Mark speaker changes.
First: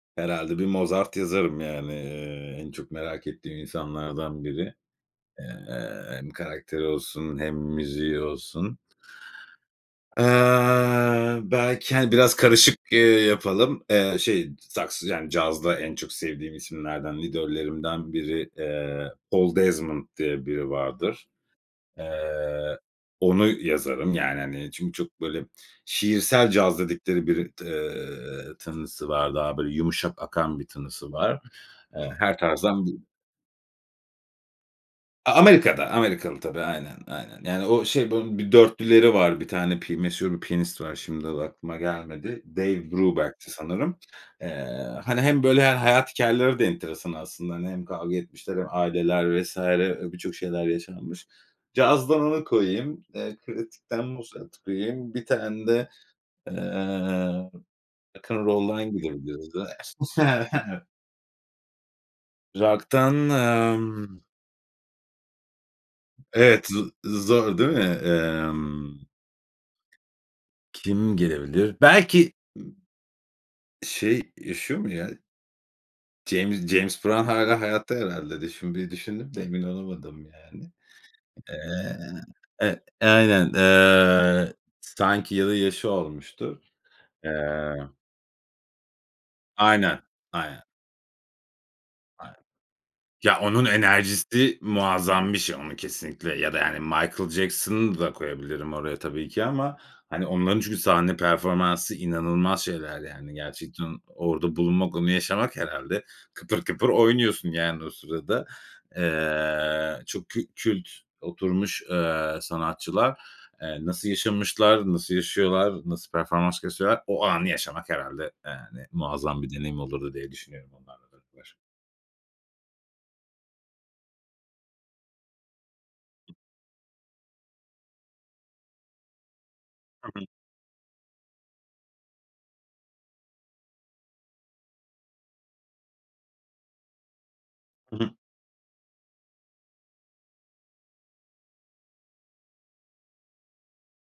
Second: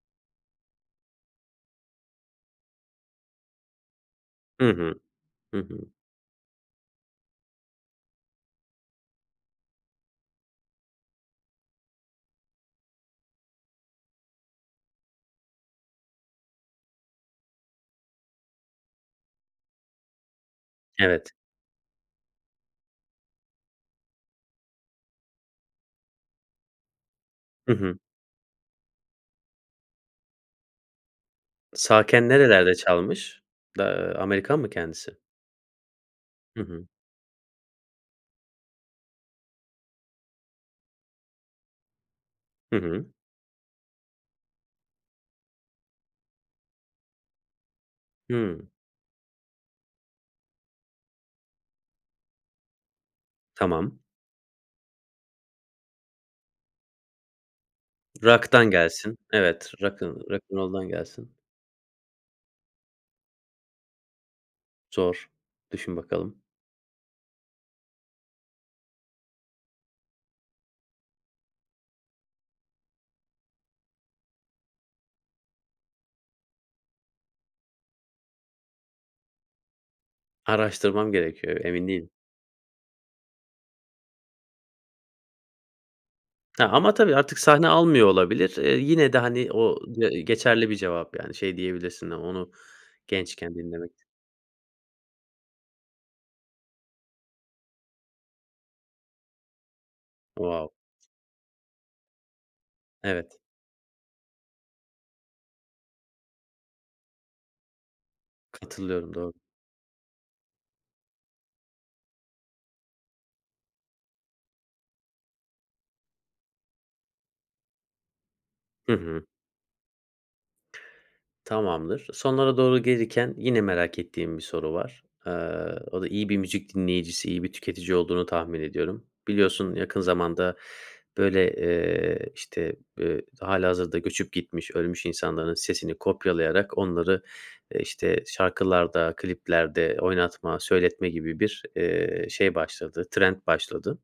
Speaker 1: Herhâlde bir Mozart yazarım yani. Eee, en çok merak ettiğim insanlardan
Speaker 2: Hı
Speaker 1: biri.
Speaker 2: hı.
Speaker 1: Eee,
Speaker 2: Hı hı.
Speaker 1: hem karakteri olsun hem müziği olsun. Eee, belki, hani, biraz karışık, eee, yapalım. Eee, şey, saks yani, cazda en çok sevdiğim isimlerden, idollerimden biri, eee, Oldezment diye biri vardır.
Speaker 2: Evet.
Speaker 1: Eee, onu yazarım, yani, hani, çünkü çok böyle şiirsel caz dedikleri biri t
Speaker 2: Hı hı.
Speaker 1: eee, tınısı var. Daha böyle yumuşak akan bir tınısı var. Eee,
Speaker 2: Sağken
Speaker 1: her
Speaker 2: nerelerde
Speaker 1: tarzdan bir
Speaker 2: çalmış? Da ııı, Amerikan mı kendisi?
Speaker 1: A Amerika'da. Amerikalı, tabii.
Speaker 2: Hı hı.
Speaker 1: Aynen. Aynen. Yani, o şey, bunun bir dörtlüleri var. 1 tane pi meşhur piyanist var. Şimdi, adı aklıma gelmedi.
Speaker 2: Hı
Speaker 1: Dave
Speaker 2: hı.
Speaker 1: Brubeck'ti sanırım. Eee, hani, hem böyle he hayat hikâyeleri de enteresan aslında. Hani, hem kavga etmişler
Speaker 2: Hıı.
Speaker 1: hem aileler vs. Eee, birçok şeyler yaşanmış. Cazdan onu koyayım. Eee,
Speaker 2: Tamam.
Speaker 1: klasikten Mozart'ı koyayım. 1 tane de, eee, Rock'n
Speaker 2: Rock'tan
Speaker 1: Roll'dan
Speaker 2: gelsin.
Speaker 1: gidebiliriz.
Speaker 2: Evet
Speaker 1: [unintelligible]
Speaker 2: Rock'n Rock'n Roll'dan gelsin.
Speaker 1: Rock'tan, emm
Speaker 2: Zor. Düşün bakalım.
Speaker 1: Evet, z zor, değil mi? Emm Kim gelebilir? Belki, ı şey, yaşıyor mu, ya? James James Brown hâlâ hayatta herhâlde de şimdi bir düşündüm de emin olamadım, yani.
Speaker 2: Araştırmam gerekiyor. Emin
Speaker 1: Eee
Speaker 2: değilim.
Speaker 1: Evet. Aynen. Eee, sanki ya da yaşı olmuştur.
Speaker 2: Ama, tabii, artık sahne
Speaker 1: Eee
Speaker 2: almıyor olabilir. Eee, yine de, hani, o
Speaker 1: Aynen.
Speaker 2: d
Speaker 1: Aynen.
Speaker 2: geçerli bir cevap, yani, şey diyebilirsin:
Speaker 1: [unintelligible]
Speaker 2: "Onu
Speaker 1: Ya,
Speaker 2: gençken
Speaker 1: onun
Speaker 2: dinlemek."
Speaker 1: enerjisi muazzam bir şey, onu kesinlikle ya da, yani, Michael Jackson'ı da koyabilirim oraya tabii ki ama, hani, onların
Speaker 2: Wow.
Speaker 1: çünkü sahne performansı inanılmaz şeyler, yani,
Speaker 2: Evet.
Speaker 1: gerçekten orada bulunmak, onu yaşamak, herhâlde kıpır kıpır oynuyorsun, yani, o sırada.
Speaker 2: Katılıyorum, doğru.
Speaker 1: Eee, çok kü kült oturmuş, eee, sanatçılar. Eee, nasıl yaşamışlar? Nasıl yaşıyorlar? Nasıl performans gösteriyorlar? O anı yaşamak, herhâlde, yani,
Speaker 2: Hı hı.
Speaker 1: muazzam bir deneyim olurdu diye düşünüyorum onlarla beraber.
Speaker 2: Tamamdır. Sonlara doğru gelirken yine merak ettiğim bir soru var. Eee, o da iyi bir müzik dinleyicisi, iyi bir tüketici olduğunu tahmin ediyorum. Biliyorsun, yakın
Speaker 1: Hı hı.
Speaker 2: zamanda böyle, eee, işte, eee, hâlihazırda göçüp gitmiş, ölmüş insanların sesini kopyalayarak onları, eee,
Speaker 1: I hı.
Speaker 2: işte, şarkılarda, kliplerde oynatma, söyletme gibi bir, eee, şey başladı, trend başladı.